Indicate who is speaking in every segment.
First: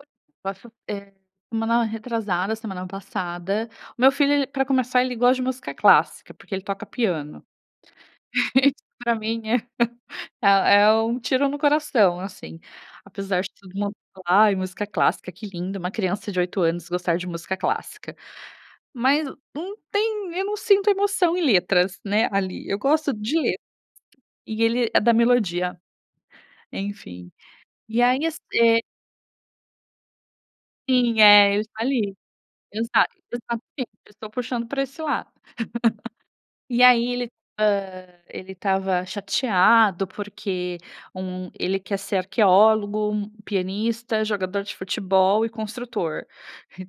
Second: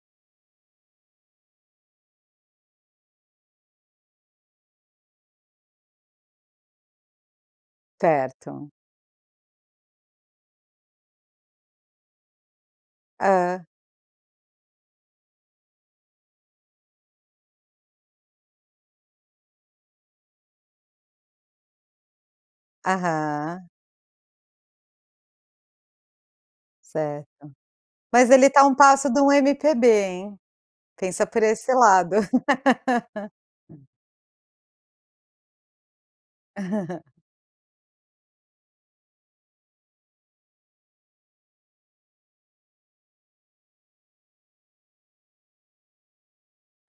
Speaker 1: [unintelligible] Posso, eh, semana retrasada semana passada, o meu filho ele pra começar ele gosta de música clássica, porque ele toca piano.
Speaker 2: Certo.
Speaker 1: Isso pra mim é, eh, é um tiro no coração, assim. Apesar de
Speaker 2: É.
Speaker 1: todo mundo falar: "Ai, música clássica que linda, uma criança de 8 anos gostar de música clássica". Mas não tem eu não sinto emoção em letras, né, ali. Eu gosto de letras,
Speaker 2: Aham.
Speaker 1: e ele é da melodia,
Speaker 2: Certo,
Speaker 1: enfim. E aí
Speaker 2: mas
Speaker 1: as
Speaker 2: ele tá a um
Speaker 1: eh
Speaker 2: passo de um MPB, hein,
Speaker 1: Sim,
Speaker 2: pensa por
Speaker 1: é,.
Speaker 2: esse lado.
Speaker 1: [unintelligible] Eu estou puxando pra esse lado. E aí ele, hã, ele estava chateado porque um ele quer ser arqueólogo, pianista, jogador de futebol e construtor,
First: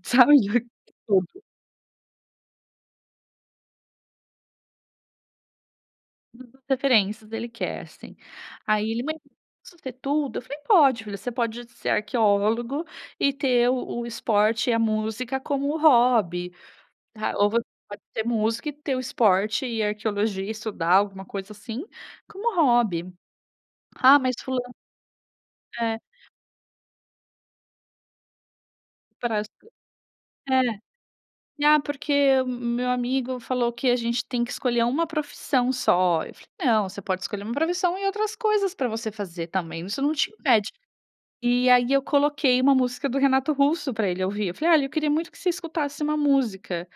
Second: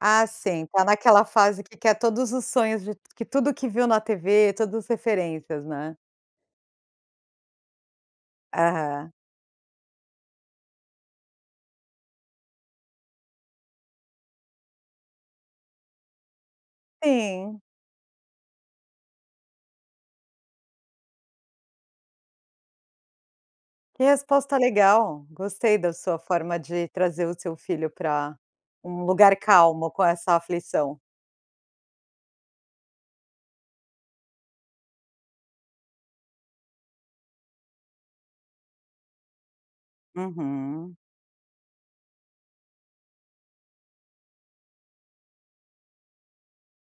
Speaker 2: Ah,
Speaker 1: sabe,
Speaker 2: sim, tá naquela
Speaker 1: tudo.
Speaker 2: fase que quer todos os sonhos de que tudo que viu na tv, todos os referências, né.
Speaker 1: [unintelligible] referências ele quer, sim. Aí ele:
Speaker 2: Aham.
Speaker 1: "Mãe, eu posso ser tudo?". Eu falei: "Pode filho, você pode ser arqueólogo e ter o o esporte e a música como hobby, tá. Ou
Speaker 2: Sim.
Speaker 1: você pode ser músico e ter o esporte e a arqueologia e estudar alguma coisa assim, como hobby".
Speaker 2: Que
Speaker 1: "Ah, mas
Speaker 2: resposta
Speaker 1: fulano"
Speaker 2: legal. Gostei da
Speaker 1: É.
Speaker 2: sua forma de trazer o seu filho pra um lugar calmo com
Speaker 1: [unintelligible]
Speaker 2: essa
Speaker 1: é,
Speaker 2: aflição.
Speaker 1: ah porque o meu amigo falou que a gente tem que escolher uma profissão só, eu falei não, você pode escolher uma profissão e outras coisas pra você fazer também, isso não te impede,
Speaker 2: Uhum.
Speaker 1: e aí eu coloquei uma música do Renato Russo pra ele ouvir, eu falei, olha eu queria muito que você escutasse uma música,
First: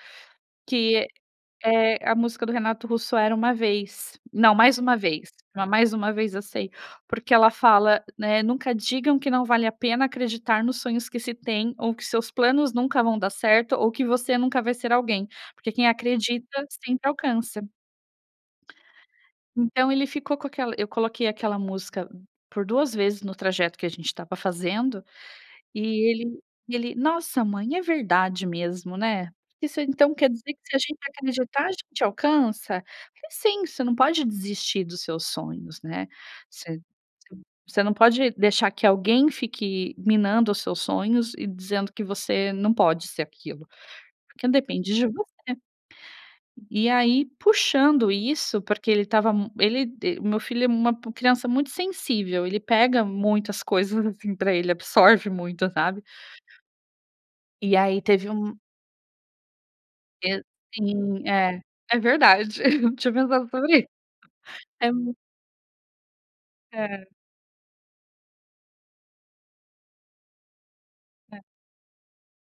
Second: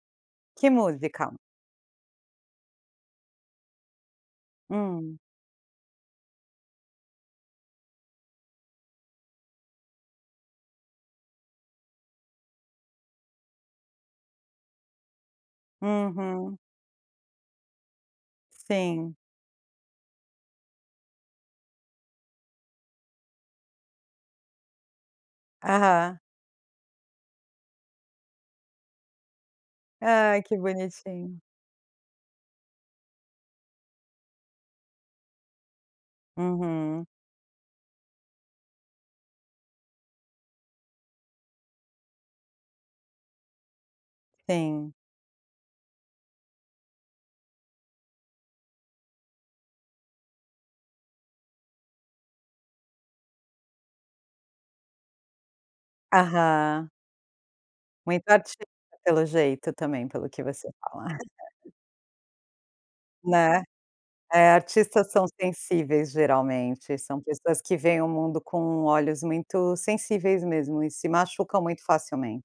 Speaker 2: Que
Speaker 1: que
Speaker 2: música?
Speaker 1: É a música do Renato Russo era Uma Vez, não Mais Uma
Speaker 2: Hum.
Speaker 1: Vez, Mais Uma Vez, eu sei, porque ela fala, né, nunca digam que não vale a pena acreditar nos sonhos que se têm ou que seus planos nunca vão dar certo, ou que você nunca vai ser alguém, porque quem
Speaker 2: Uhum.
Speaker 1: acredita sempre alcança
Speaker 2: Sim.
Speaker 1: Então ele ficou com aquela eu coloquei aquela música por 2 vezes no trajeto que a gente estava fazendo, e
Speaker 2: Aham.
Speaker 1: ele e ele: "Nossa, mãe, é verdade mesmo, né, isso então quer
Speaker 2: Ah,
Speaker 1: dizer
Speaker 2: que
Speaker 1: que se a gente
Speaker 2: bonitinho.
Speaker 1: acreditar a gente alcança?". Falei: "Sim, você não pode desistir dos seus sonhos, né, você
Speaker 2: Uhum.
Speaker 1: você você não pode deixar que alguém fique minando os seus sonhos e dizendo que você não pode ser aquilo, porque depende
Speaker 2: Sim.
Speaker 1: de você". E aí puxando isso, porque ele estava m ele o meu filho é uma criança muito sensível, ele pega muitas coisas, assim, pra ele, absorve muito, sabe.
Speaker 2: Aham.
Speaker 1: E aí teve
Speaker 2: Muito
Speaker 1: um
Speaker 2: artista pelo jeito também, pelo
Speaker 1: E
Speaker 2: que você fala.
Speaker 1: sim, é.
Speaker 2: [unintelligible]
Speaker 1: É verdade, eu não tinha pensado
Speaker 2: Né.
Speaker 1: sobre
Speaker 2: É,
Speaker 1: é
Speaker 2: artistas
Speaker 1: mu
Speaker 2: são sensíveis geralmente.
Speaker 1: É.
Speaker 2: São pessoas que veem o mundo com olhos muito sensíveis mesmo e se
Speaker 1: É.
Speaker 2: machucam muito facilmente.